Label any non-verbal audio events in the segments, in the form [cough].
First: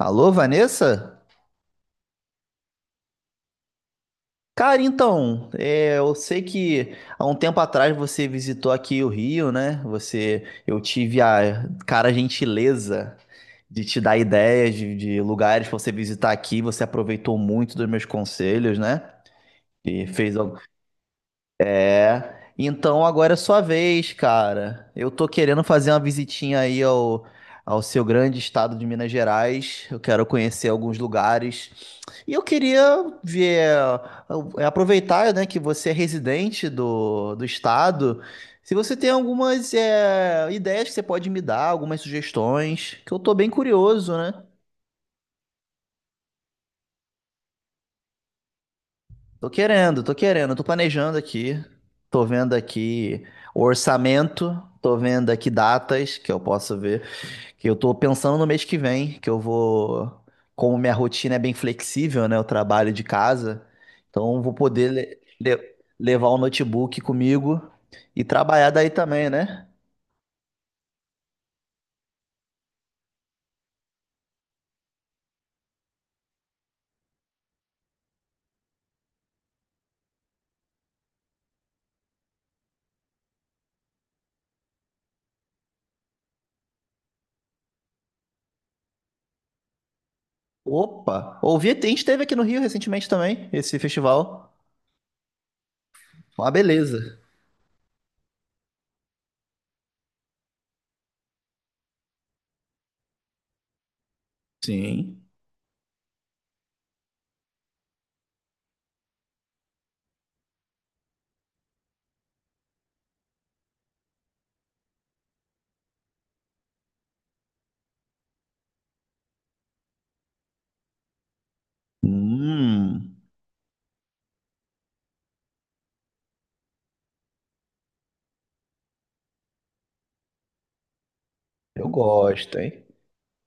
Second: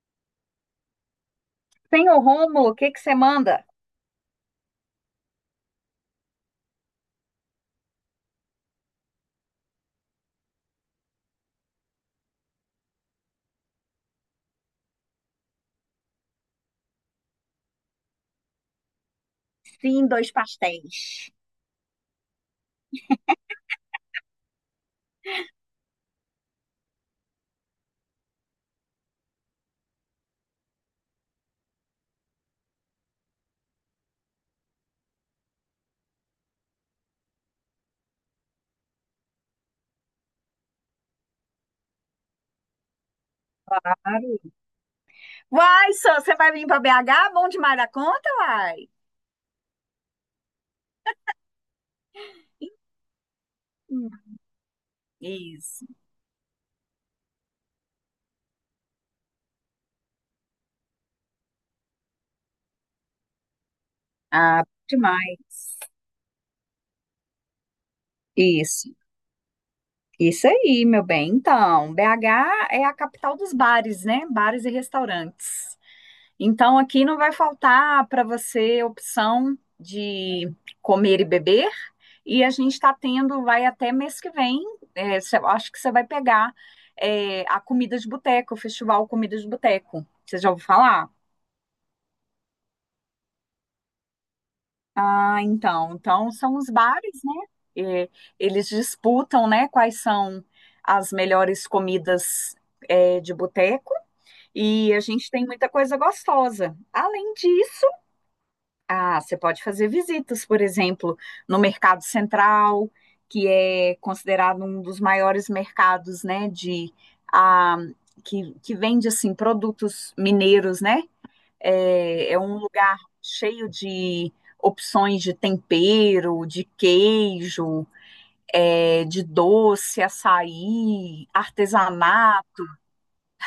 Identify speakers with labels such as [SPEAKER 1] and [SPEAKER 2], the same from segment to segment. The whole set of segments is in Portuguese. [SPEAKER 1] Alô, Vanessa?
[SPEAKER 2] Senhor Rômulo, o que que você manda?
[SPEAKER 1] Cara, então, eu sei que há um tempo atrás você visitou aqui o Rio, né? Eu tive a cara gentileza de te dar ideias de lugares pra você visitar aqui. Você aproveitou muito dos meus conselhos, né?
[SPEAKER 2] Sim,
[SPEAKER 1] E
[SPEAKER 2] dois
[SPEAKER 1] fez. al-
[SPEAKER 2] pastéis.
[SPEAKER 1] É. Então agora é sua vez, cara. Eu tô querendo fazer uma visitinha aí ao seu grande estado de Minas Gerais. Eu quero conhecer alguns lugares. E eu queria ver, aproveitar, né, que você é residente do estado, se você tem algumas ideias que você pode me dar, algumas sugestões, que eu tô bem curioso, né?
[SPEAKER 2] Claro. Vai, só, você vai vir para BH? Bom demais da conta, vai.
[SPEAKER 1] Tô querendo, tô querendo, tô planejando aqui, tô vendo aqui o
[SPEAKER 2] Hum.
[SPEAKER 1] orçamento, tô vendo aqui
[SPEAKER 2] Isso.
[SPEAKER 1] datas que eu posso ver. Que eu tô pensando no mês que vem, que eu vou. Como minha rotina é bem flexível, né? Eu trabalho de casa, então eu vou
[SPEAKER 2] Ah, bom
[SPEAKER 1] poder
[SPEAKER 2] demais.
[SPEAKER 1] levar o notebook comigo e trabalhar daí
[SPEAKER 2] Isso.
[SPEAKER 1] também, né?
[SPEAKER 2] Isso aí, meu bem. Então, BH é a capital dos bares, né? Bares e restaurantes. Então, aqui não vai faltar para você opção de comer e beber. E a gente está tendo, vai até mês que vem, eu acho que você vai pegar a Comida de Boteco, o Festival Comida de Boteco. Você já ouviu falar?
[SPEAKER 1] Opa! Ouvi, a gente teve aqui no Rio recentemente também, esse festival.
[SPEAKER 2] Ah, então. Então,
[SPEAKER 1] Uma
[SPEAKER 2] são os
[SPEAKER 1] beleza.
[SPEAKER 2] bares, né? É, eles disputam, né, quais são as melhores comidas de boteco. E a
[SPEAKER 1] Sim.
[SPEAKER 2] gente tem muita coisa gostosa. Além disso, ah, você pode fazer visitas, por exemplo, no Mercado Central, que é considerado um dos maiores mercados, né, de ah, que vende assim produtos mineiros, né? É, é um lugar
[SPEAKER 1] Hum,
[SPEAKER 2] cheio de opções de tempero, de queijo, de doce, açaí,
[SPEAKER 1] eu gosto,
[SPEAKER 2] artesanato.
[SPEAKER 1] hein?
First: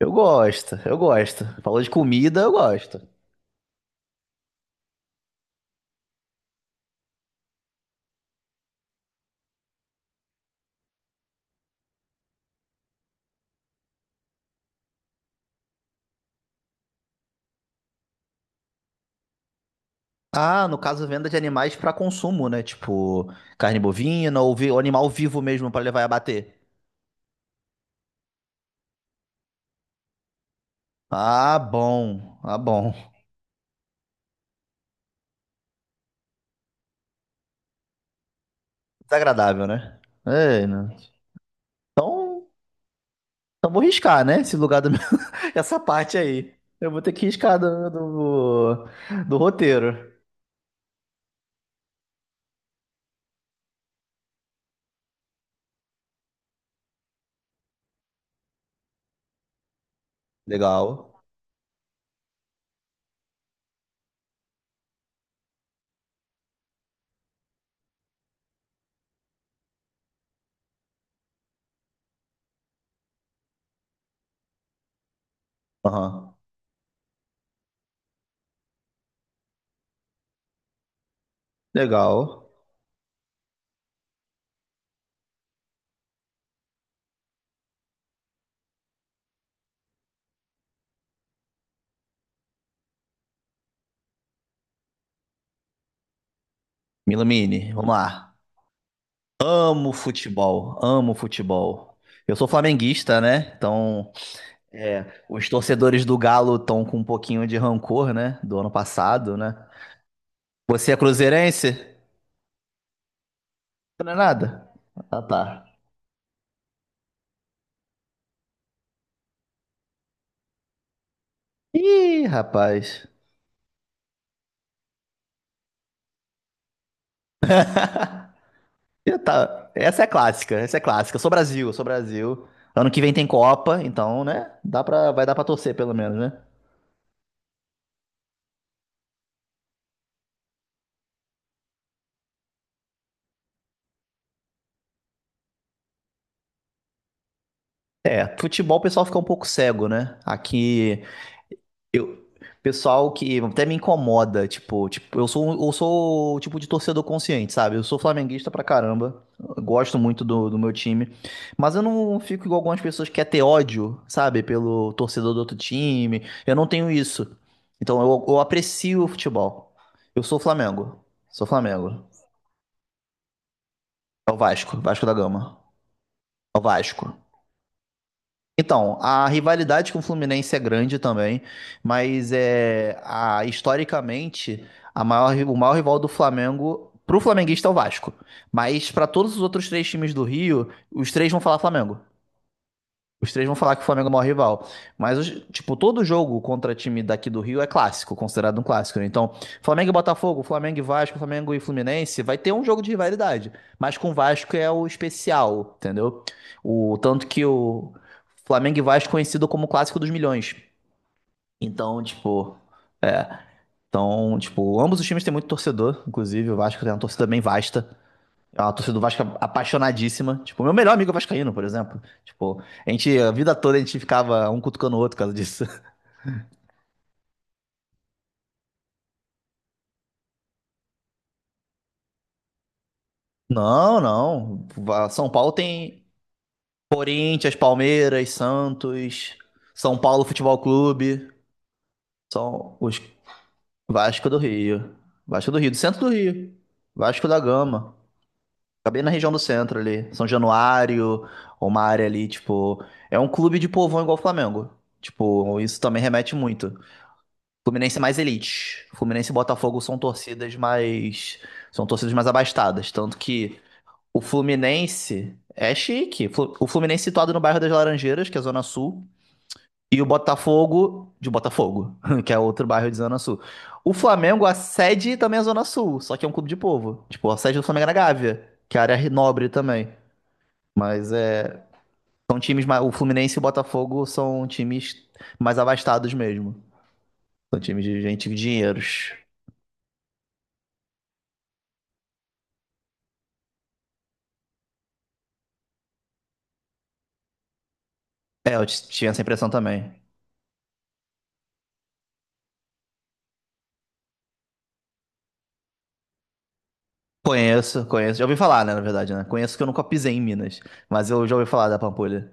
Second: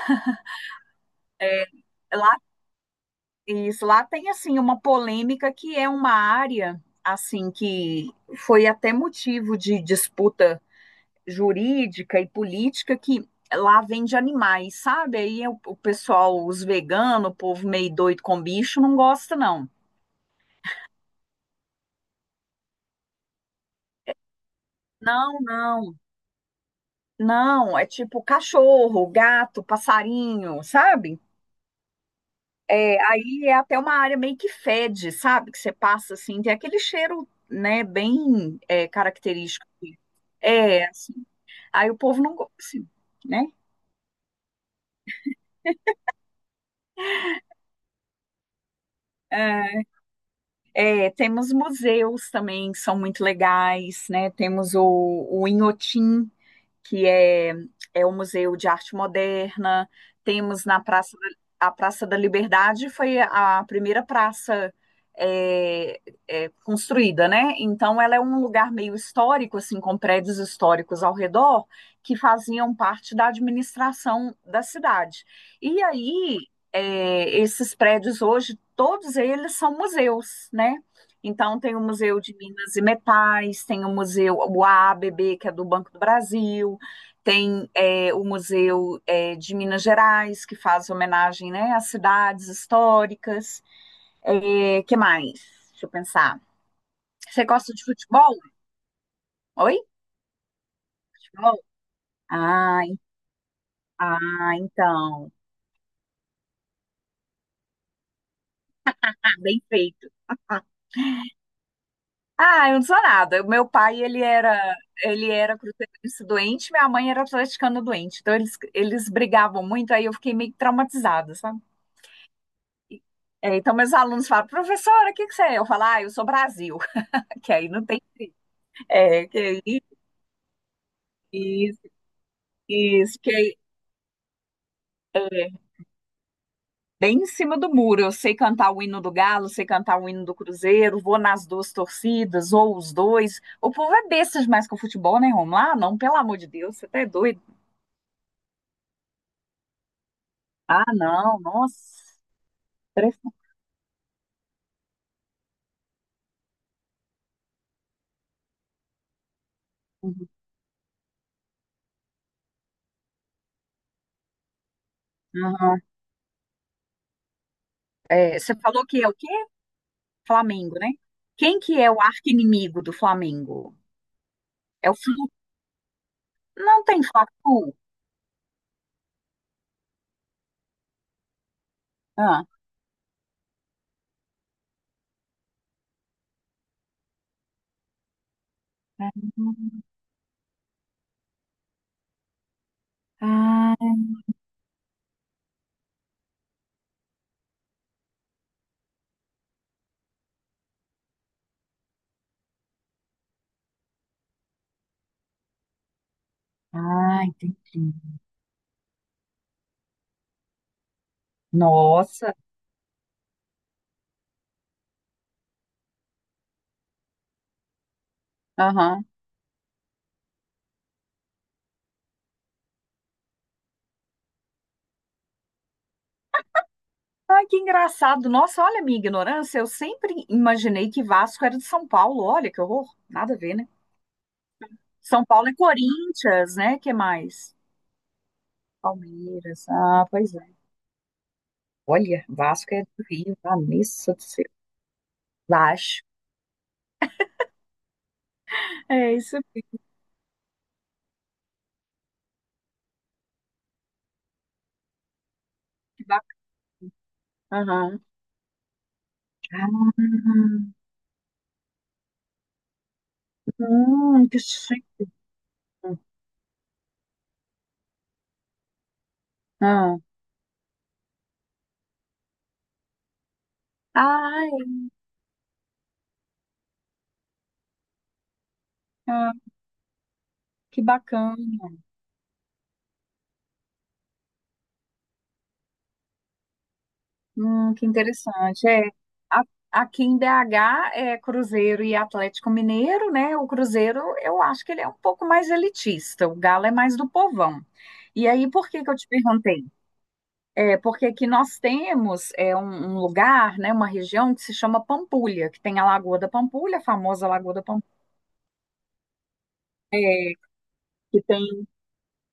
[SPEAKER 1] Eu gosto, eu gosto. Falou de comida, eu gosto.
[SPEAKER 2] Isso, lá tem assim uma polêmica que é uma área assim que foi até motivo de disputa jurídica e política que lá vende animais, sabe? Aí o pessoal, os veganos, o povo meio doido com bicho, não gosta, não.
[SPEAKER 1] Ah, no caso, venda de animais para consumo, né? Tipo, carne bovina ou animal
[SPEAKER 2] Não,
[SPEAKER 1] vivo mesmo para
[SPEAKER 2] não,
[SPEAKER 1] levar e abater.
[SPEAKER 2] não, é tipo cachorro, gato, passarinho, sabe?
[SPEAKER 1] Ah, bom. Ah, bom.
[SPEAKER 2] É, aí é até uma área meio que fede, sabe? Que você passa assim, tem aquele cheiro, né, bem característico.
[SPEAKER 1] Desagradável, né? É,
[SPEAKER 2] É,
[SPEAKER 1] né?
[SPEAKER 2] assim, aí o povo não
[SPEAKER 1] Então,
[SPEAKER 2] gosta, assim, né?
[SPEAKER 1] vou riscar, né? Esse lugar do meu... [laughs] Essa parte aí. Eu vou ter que riscar do
[SPEAKER 2] É,
[SPEAKER 1] roteiro.
[SPEAKER 2] é, temos museus também, que são muito legais, né? Temos o Inhotim, que é o Museu de Arte Moderna. Temos na
[SPEAKER 1] Legal.
[SPEAKER 2] Praça da Liberdade, foi a primeira praça é, construída, né? Então, ela é um lugar meio histórico, assim, com prédios históricos ao redor, que faziam parte da administração da cidade. E
[SPEAKER 1] Aham.
[SPEAKER 2] aí, esses prédios hoje, todos eles são museus, né? Então, tem o Museu de
[SPEAKER 1] Legal.
[SPEAKER 2] Minas e Metais, tem o Museu, o A B B, que é do Banco do Brasil, tem o Museu de Minas Gerais, que faz homenagem, né, às cidades históricas. É, que mais? Deixa eu pensar. Você gosta
[SPEAKER 1] Milamine,
[SPEAKER 2] de
[SPEAKER 1] vamos
[SPEAKER 2] futebol?
[SPEAKER 1] lá.
[SPEAKER 2] Oi?
[SPEAKER 1] Amo futebol. Amo
[SPEAKER 2] Futebol?
[SPEAKER 1] futebol. Eu sou
[SPEAKER 2] Ah,
[SPEAKER 1] flamenguista, né? Então. É,
[SPEAKER 2] então.
[SPEAKER 1] os torcedores do Galo estão com um pouquinho de rancor, né? Do ano
[SPEAKER 2] Ah,
[SPEAKER 1] passado, né?
[SPEAKER 2] bem feito. [laughs]
[SPEAKER 1] Você é cruzeirense?
[SPEAKER 2] Ah, eu não sou nada. O meu pai,
[SPEAKER 1] Não é nada? Ah,
[SPEAKER 2] ele era
[SPEAKER 1] tá.
[SPEAKER 2] cruzeirense doente, minha mãe era atleticana doente. Então, eles brigavam muito, aí eu fiquei meio que traumatizada, sabe?
[SPEAKER 1] Ih,
[SPEAKER 2] E-
[SPEAKER 1] rapaz.
[SPEAKER 2] então, meus alunos falam, professora, o que que você é? Eu falo, ah, eu sou Brasil, [laughs] que aí não tem.
[SPEAKER 1] Ih,
[SPEAKER 2] É, que é
[SPEAKER 1] tá. Essa é clássica, essa é clássica. Eu sou Brasil, eu
[SPEAKER 2] isso,
[SPEAKER 1] sou Brasil. Ano que vem
[SPEAKER 2] isso,
[SPEAKER 1] tem
[SPEAKER 2] que
[SPEAKER 1] Copa, então, né?
[SPEAKER 2] é,
[SPEAKER 1] Vai dar pra
[SPEAKER 2] é,
[SPEAKER 1] torcer, pelo menos, né?
[SPEAKER 2] bem em cima do muro. Eu sei cantar o hino do Galo, sei cantar o hino do Cruzeiro, vou nas duas torcidas, ou os dois. O povo é besta demais com o futebol, né, Romulo? Ah, não, pelo amor de Deus, você tá é doido.
[SPEAKER 1] É, futebol o pessoal fica um pouco cego, né?
[SPEAKER 2] Ah,
[SPEAKER 1] Aqui.
[SPEAKER 2] não, nossa.
[SPEAKER 1] Eu, pessoal que até me incomoda, tipo, eu sou o tipo de torcedor consciente, sabe? Eu sou flamenguista pra caramba, eu gosto muito
[SPEAKER 2] Impressionante.
[SPEAKER 1] do meu time, mas eu não fico igual algumas pessoas que quer ter ódio, sabe? Pelo torcedor do outro
[SPEAKER 2] Aham.
[SPEAKER 1] time, eu não tenho isso. Então eu
[SPEAKER 2] É, você falou que
[SPEAKER 1] aprecio
[SPEAKER 2] é
[SPEAKER 1] o
[SPEAKER 2] o quê?
[SPEAKER 1] futebol. Eu sou
[SPEAKER 2] Flamengo, né?
[SPEAKER 1] Flamengo, sou
[SPEAKER 2] Quem que é o
[SPEAKER 1] Flamengo.
[SPEAKER 2] arqui-inimigo do Flamengo?
[SPEAKER 1] É o Vasco,
[SPEAKER 2] É o
[SPEAKER 1] Vasco da
[SPEAKER 2] Flu.
[SPEAKER 1] Gama. É o
[SPEAKER 2] Não tem
[SPEAKER 1] Vasco.
[SPEAKER 2] Fla-Flu?
[SPEAKER 1] Então, a rivalidade com o Fluminense é grande também, mas
[SPEAKER 2] Ah.
[SPEAKER 1] historicamente a maior, o maior rival do Flamengo pro flamenguista é o Vasco. Mas para todos os outros três times do Rio, os três vão falar Flamengo. Os três vão falar
[SPEAKER 2] Ah,
[SPEAKER 1] que o Flamengo é o maior rival. Mas, tipo, todo jogo contra time daqui do Rio é clássico, considerado um clássico, né? Então, Flamengo e Botafogo, Flamengo e Vasco, Flamengo e Fluminense, vai ter um jogo de rivalidade. Mas com o Vasco é o especial, entendeu? O
[SPEAKER 2] ah,
[SPEAKER 1] tanto que o
[SPEAKER 2] entendi.
[SPEAKER 1] Flamengo e Vasco é conhecido como o clássico dos milhões. Então,
[SPEAKER 2] Nossa.
[SPEAKER 1] tipo, é. Então, tipo, ambos os times têm muito torcedor, inclusive o Vasco tem uma torcida bem vasta. É uma torcida do
[SPEAKER 2] Aham.
[SPEAKER 1] Vasco apaixonadíssima. Tipo, meu melhor amigo é vascaíno, por exemplo. Tipo, a vida toda a gente ficava um cutucando o outro por causa disso. [laughs]
[SPEAKER 2] Ai, que engraçado. Nossa, olha a minha ignorância. Eu sempre imaginei que Vasco era de São Paulo. Olha que horror. Nada a ver, né?
[SPEAKER 1] Não, não.
[SPEAKER 2] São
[SPEAKER 1] São
[SPEAKER 2] Paulo
[SPEAKER 1] Paulo
[SPEAKER 2] é
[SPEAKER 1] tem
[SPEAKER 2] Corinthians, né? Que
[SPEAKER 1] Corinthians,
[SPEAKER 2] mais?
[SPEAKER 1] Palmeiras, Santos,
[SPEAKER 2] Palmeiras.
[SPEAKER 1] São
[SPEAKER 2] Ah,
[SPEAKER 1] Paulo
[SPEAKER 2] pois é.
[SPEAKER 1] Futebol Clube.
[SPEAKER 2] Olha, Vasco
[SPEAKER 1] São
[SPEAKER 2] é
[SPEAKER 1] os
[SPEAKER 2] do Rio. Vanessa do
[SPEAKER 1] Vasco do
[SPEAKER 2] céu.
[SPEAKER 1] Rio. Vasco do Rio, do centro
[SPEAKER 2] Vasco.
[SPEAKER 1] do Rio. Vasco da Gama. Acabei na
[SPEAKER 2] É
[SPEAKER 1] região
[SPEAKER 2] isso
[SPEAKER 1] do
[SPEAKER 2] aí.
[SPEAKER 1] centro ali. São Januário, uma área ali, tipo. É um clube de povão igual o Flamengo. Tipo, isso também
[SPEAKER 2] Que
[SPEAKER 1] remete
[SPEAKER 2] bacana.
[SPEAKER 1] muito. Fluminense é
[SPEAKER 2] Aham.
[SPEAKER 1] mais elite. Fluminense e Botafogo são
[SPEAKER 2] Ah,
[SPEAKER 1] torcidas mais. São torcidas mais abastadas. Tanto que o
[SPEAKER 2] que chique.
[SPEAKER 1] Fluminense é chique. O Fluminense situado no bairro das Laranjeiras, que é a Zona Sul.
[SPEAKER 2] Ah.
[SPEAKER 1] E o Botafogo de Botafogo, [laughs] que é outro bairro de Zona Sul. O Flamengo, a
[SPEAKER 2] Ai,
[SPEAKER 1] sede também é Zona Sul, só que é um clube de povo. Tipo, a sede do Flamengo é na Gávea, que é a área
[SPEAKER 2] ah,
[SPEAKER 1] nobre também.
[SPEAKER 2] que
[SPEAKER 1] Mas
[SPEAKER 2] bacana.
[SPEAKER 1] é. São times mais. O Fluminense e o Botafogo são times mais abastados mesmo. São times
[SPEAKER 2] Que
[SPEAKER 1] de gente de
[SPEAKER 2] interessante. É,
[SPEAKER 1] dinheiros.
[SPEAKER 2] a- aqui em BH é Cruzeiro e Atlético Mineiro, né? O Cruzeiro, eu acho que ele é um pouco mais elitista, o Galo é mais do povão. E aí,
[SPEAKER 1] É, eu
[SPEAKER 2] por que que eu te
[SPEAKER 1] tinha essa impressão
[SPEAKER 2] perguntei?
[SPEAKER 1] também.
[SPEAKER 2] É porque aqui nós temos um lugar, né, uma região que se chama Pampulha, que tem a Lagoa da Pampulha, a famosa Lagoa da
[SPEAKER 1] Conheço,
[SPEAKER 2] Pampulha,
[SPEAKER 1] conheço. Já ouvi falar, né, na verdade, né? Conheço que eu nunca pisei em Minas, mas
[SPEAKER 2] que
[SPEAKER 1] eu já ouvi falar
[SPEAKER 2] tem
[SPEAKER 1] da Pampulha.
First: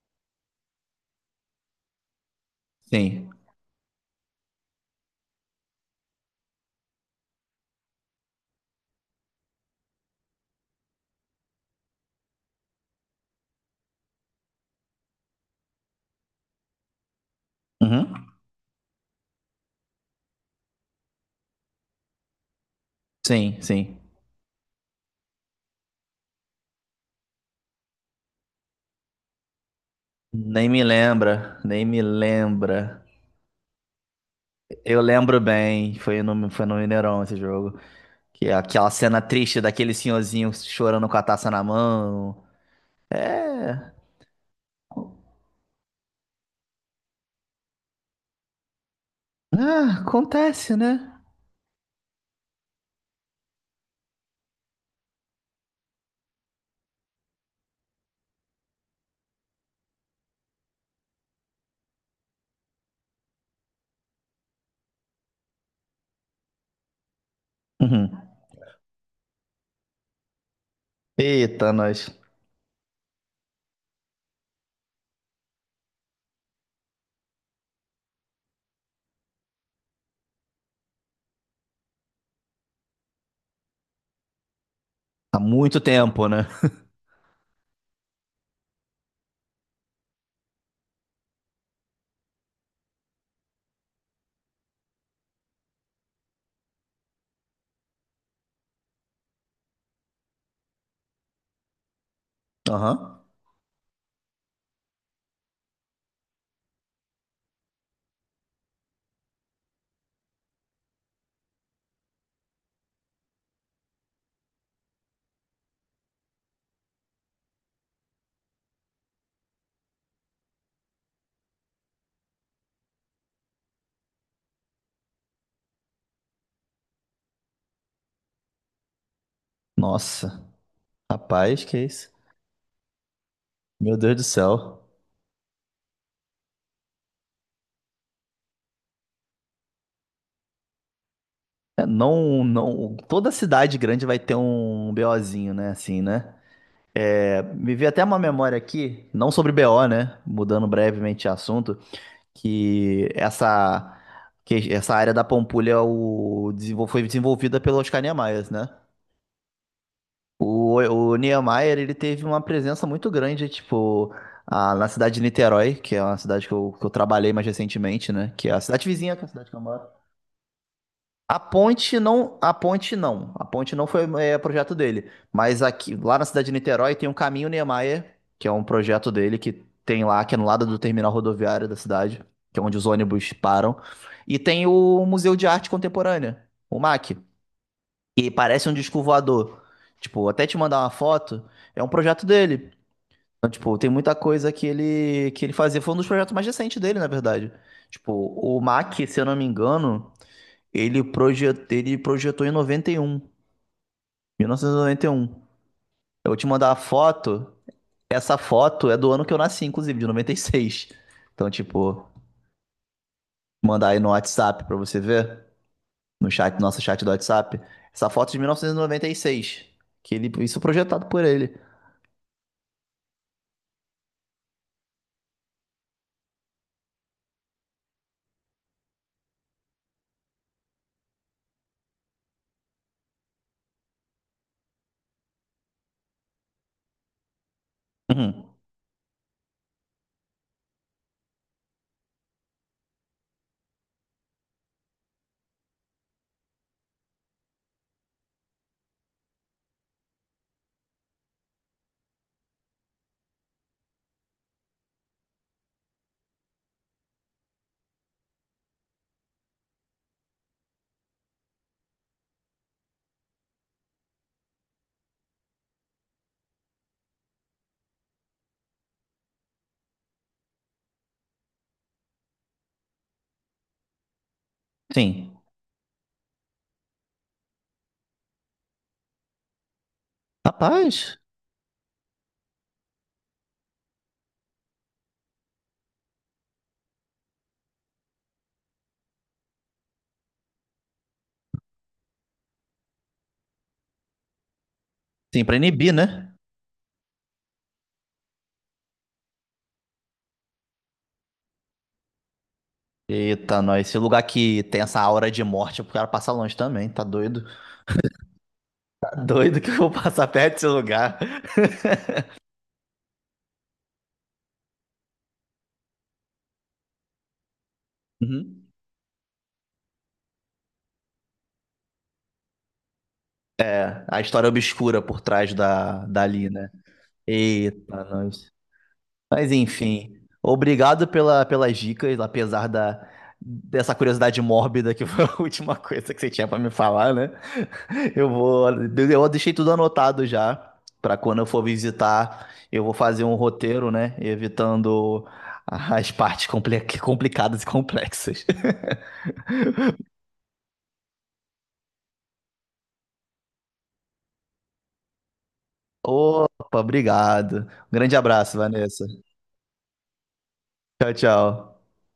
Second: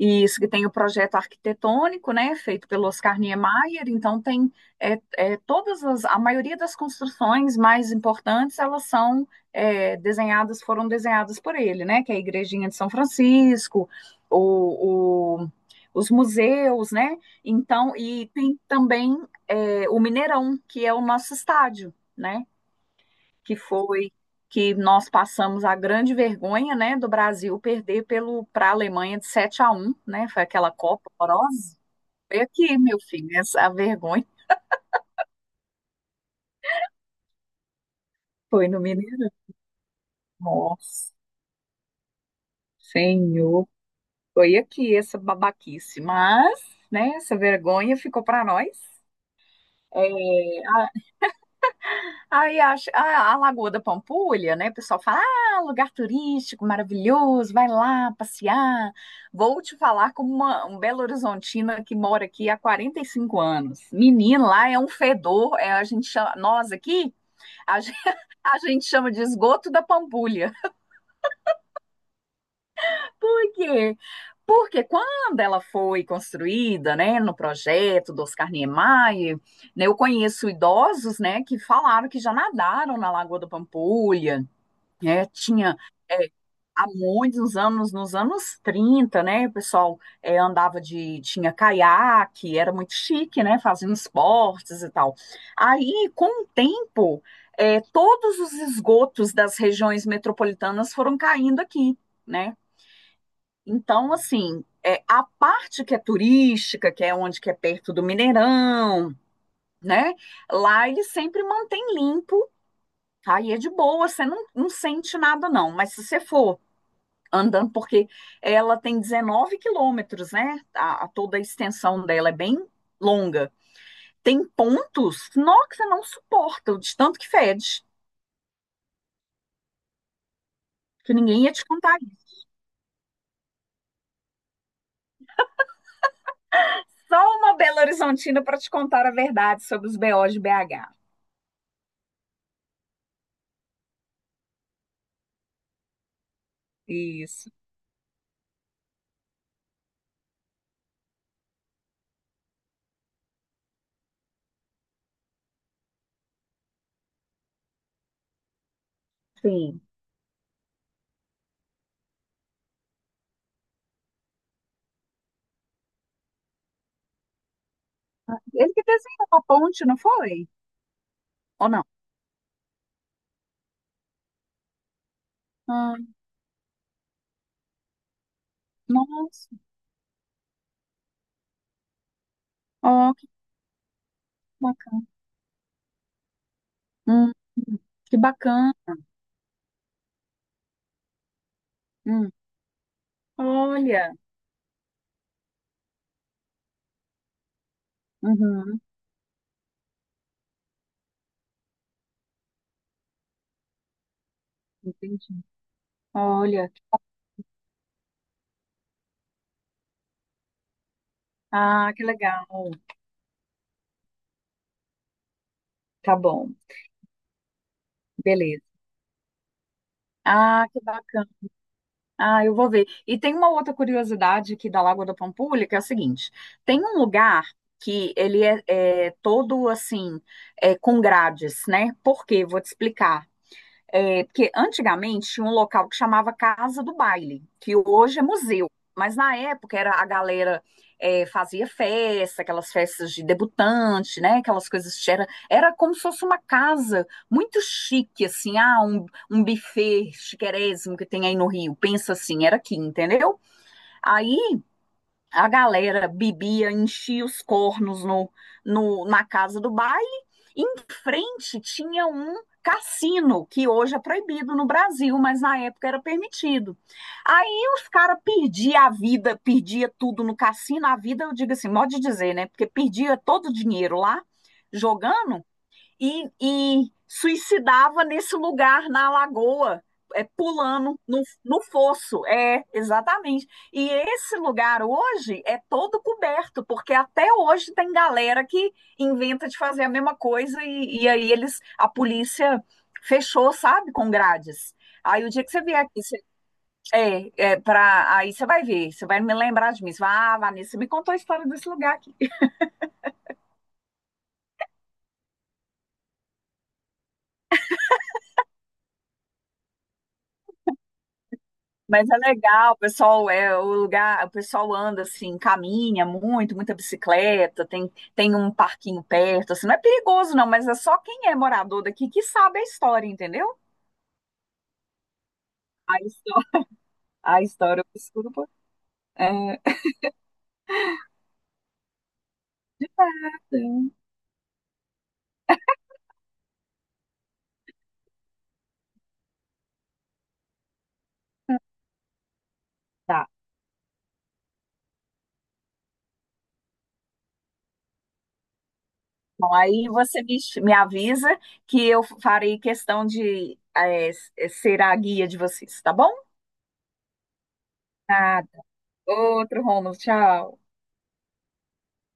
[SPEAKER 2] isso, que tem o projeto arquitetônico, né, feito pelo Oscar
[SPEAKER 1] Sim.
[SPEAKER 2] Niemeyer, então tem a maioria das construções mais importantes, elas foram desenhadas por ele, né, que é a Igrejinha de São Francisco, o, o- os museus, né, então,
[SPEAKER 1] Uhum.
[SPEAKER 2] e tem também o Mineirão, que é o nosso estádio, né, que
[SPEAKER 1] Sim, sim.
[SPEAKER 2] foi que nós passamos a grande vergonha, né, do Brasil perder pelo para a Alemanha de 7-1, né? Foi
[SPEAKER 1] Nem
[SPEAKER 2] aquela
[SPEAKER 1] me
[SPEAKER 2] Copa
[SPEAKER 1] lembra,
[SPEAKER 2] horrorosa.
[SPEAKER 1] nem me
[SPEAKER 2] Foi aqui, meu
[SPEAKER 1] lembra.
[SPEAKER 2] filho, essa a vergonha
[SPEAKER 1] Eu lembro bem, foi no Mineirão esse jogo. Que é
[SPEAKER 2] foi no
[SPEAKER 1] aquela cena
[SPEAKER 2] Mineirão.
[SPEAKER 1] triste daquele senhorzinho chorando
[SPEAKER 2] Nossa,
[SPEAKER 1] com a taça na mão.
[SPEAKER 2] Senhor,
[SPEAKER 1] É.
[SPEAKER 2] foi aqui essa babaquice, mas, né, essa vergonha ficou para nós.
[SPEAKER 1] Ah, acontece,
[SPEAKER 2] É,
[SPEAKER 1] né?
[SPEAKER 2] aí acho, a Lagoa da Pampulha, né? O pessoal fala, ah, lugar turístico maravilhoso, vai lá passear. Vou te falar como um Belo Horizontina que mora aqui há 45 anos. Menino, lá é um fedor, a gente chama, nós aqui, a gente,
[SPEAKER 1] Uhum.
[SPEAKER 2] [laughs] a gente chama de esgoto da Pampulha.
[SPEAKER 1] Eita, nós.
[SPEAKER 2] [laughs] Por quê? Porque quando ela foi construída, né, no projeto do Oscar Niemeyer, né, eu conheço idosos, né, que falaram que já nadaram na Lagoa da Pampulha. É,
[SPEAKER 1] Há
[SPEAKER 2] tinha
[SPEAKER 1] muito
[SPEAKER 2] é,
[SPEAKER 1] tempo, né?
[SPEAKER 2] há muitos anos, nos anos 30, né? O pessoal tinha caiaque, era muito chique, né? Fazendo esportes e tal. Aí, com o tempo, todos os esgotos das regiões metropolitanas foram caindo aqui, né?
[SPEAKER 1] Aham.
[SPEAKER 2] Então, assim, a parte que é turística, que é onde que é perto do Mineirão, né? Lá ele sempre mantém limpo. Aí é de boa, você não sente nada, não. Mas se você for andando, porque ela tem 19 quilômetros, né? A toda a extensão dela é bem longa. Tem pontos nó, que você não suporta, de tanto que fede,
[SPEAKER 1] Nossa.
[SPEAKER 2] que ninguém ia te
[SPEAKER 1] Rapaz, que
[SPEAKER 2] contar
[SPEAKER 1] isso?
[SPEAKER 2] isso.
[SPEAKER 1] Meu Deus do céu.
[SPEAKER 2] Só uma Belo Horizontina para te contar a verdade sobre os BOs de BH.
[SPEAKER 1] É, não, não, toda cidade grande vai ter um BOzinho, né? Assim, né? É,
[SPEAKER 2] Isso.
[SPEAKER 1] me veio até uma memória aqui, não sobre BO, né? Mudando brevemente de assunto, que essa, que essa área da Pampulha foi desenvolvida pelo Oscar Niemeyer, né?
[SPEAKER 2] Sim.
[SPEAKER 1] O Niemeyer, ele teve uma presença muito grande, tipo, na cidade de Niterói, que é uma cidade que eu trabalhei mais recentemente, né? Que é a
[SPEAKER 2] Ele que
[SPEAKER 1] cidade vizinha, que é a
[SPEAKER 2] desenhou a
[SPEAKER 1] cidade que eu moro.
[SPEAKER 2] ponte, não foi?
[SPEAKER 1] A
[SPEAKER 2] Ou não?
[SPEAKER 1] ponte não, a ponte não, a ponte não foi projeto dele, mas aqui
[SPEAKER 2] Ah,
[SPEAKER 1] lá na cidade de Niterói tem um caminho Niemeyer, que é um projeto dele
[SPEAKER 2] nossa,
[SPEAKER 1] que tem lá que é no lado do terminal rodoviário da cidade, que é onde os
[SPEAKER 2] ó, que
[SPEAKER 1] ônibus param, e tem o
[SPEAKER 2] bacana.
[SPEAKER 1] Museu de Arte Contemporânea, o MAC,
[SPEAKER 2] Hum, que
[SPEAKER 1] e parece
[SPEAKER 2] bacana.
[SPEAKER 1] um disco voador. Tipo, até te mandar uma foto, é um projeto
[SPEAKER 2] Hum,
[SPEAKER 1] dele. Então, tipo, tem
[SPEAKER 2] olha.
[SPEAKER 1] muita coisa que ele fazia, foi um dos projetos mais recentes dele, na verdade. Tipo, o
[SPEAKER 2] Uhum,
[SPEAKER 1] MAC, se eu não me engano, ele projetou em noventa noventa e um, mil novecentos e noventa e
[SPEAKER 2] entendi.
[SPEAKER 1] um. Eu vou te
[SPEAKER 2] Olha.
[SPEAKER 1] mandar a foto. Essa foto é do ano que eu nasci, inclusive, de 96. Então,
[SPEAKER 2] Ah, que
[SPEAKER 1] tipo,
[SPEAKER 2] legal.
[SPEAKER 1] mandar aí no WhatsApp pra você ver,
[SPEAKER 2] Tá
[SPEAKER 1] no
[SPEAKER 2] bom.
[SPEAKER 1] chat, nosso chat do WhatsApp. Essa foto é de mil novecentos e
[SPEAKER 2] Beleza.
[SPEAKER 1] e noventa e seis isso
[SPEAKER 2] Ah, que
[SPEAKER 1] projetado por
[SPEAKER 2] bacana.
[SPEAKER 1] ele.
[SPEAKER 2] Ah, eu vou ver. E tem uma outra curiosidade aqui da Lagoa da Pampulha, que é a seguinte: tem um lugar que ele é todo assim, com grades, né? Por quê? Vou te explicar. É, porque antigamente tinha um local que chamava Casa do Baile, que hoje é
[SPEAKER 1] Uhum.
[SPEAKER 2] museu, mas na época era a galera fazia festa, aquelas festas de debutante, né? Aquelas coisas que era como se fosse uma casa muito chique, assim, ah, um buffet chiquérrimo que tem aí no Rio. Pensa assim, era aqui, entendeu? Aí a galera bebia, enchia os cornos no, no, na casa do baile. Em frente tinha um cassino, que hoje é proibido no Brasil, mas na época era permitido. Aí os caras perdiam a vida, perdia tudo no cassino. A vida, eu digo assim, modo de dizer, né? Porque perdia todo o dinheiro lá,
[SPEAKER 1] Sim.
[SPEAKER 2] jogando e suicidava nesse lugar na lagoa,
[SPEAKER 1] Rapaz,
[SPEAKER 2] pulando no fosso. É, exatamente. E esse lugar hoje é todo coberto, porque até hoje tem galera que inventa de fazer a mesma coisa e aí eles, a polícia fechou, sabe, com grades. Aí o
[SPEAKER 1] sim,
[SPEAKER 2] dia que
[SPEAKER 1] pra
[SPEAKER 2] você vier
[SPEAKER 1] inibir,
[SPEAKER 2] aqui, você,
[SPEAKER 1] né?
[SPEAKER 2] aí você vai ver, você vai me lembrar de mim. Você vai, ah, Vanessa, você me contou a história desse lugar.
[SPEAKER 1] Eita, nós, esse lugar que tem essa aura de morte, o cara passa longe também, tá doido? Tá doido que eu vou passar perto desse lugar. [laughs]
[SPEAKER 2] Mas é legal, o pessoal é o lugar, o pessoal anda assim, caminha muito, muita bicicleta, tem um
[SPEAKER 1] Uhum.
[SPEAKER 2] parquinho perto, assim, não é perigoso não, mas é só quem é morador daqui que sabe a história, entendeu?
[SPEAKER 1] É, a história obscura por trás
[SPEAKER 2] A
[SPEAKER 1] dali,
[SPEAKER 2] história,
[SPEAKER 1] né?
[SPEAKER 2] a história
[SPEAKER 1] Eita,
[SPEAKER 2] obscura, pô.
[SPEAKER 1] nós. Mas
[SPEAKER 2] É,
[SPEAKER 1] enfim, obrigado pelas dicas, apesar
[SPEAKER 2] é,
[SPEAKER 1] dessa curiosidade mórbida que foi a [laughs] última coisa que você tinha pra me falar, né? Eu deixei tudo anotado já pra quando eu for visitar, eu vou fazer
[SPEAKER 2] tá.
[SPEAKER 1] um roteiro, né? Evitando as partes complicadas e complexas. [laughs]
[SPEAKER 2] Bom, aí você me avisa que eu farei questão de ser a guia de vocês, tá bom?
[SPEAKER 1] Opa, obrigado. Um grande
[SPEAKER 2] Nada.
[SPEAKER 1] abraço, Vanessa.
[SPEAKER 2] Outro Romulo, tchau.
[SPEAKER 1] Tchau, tchau.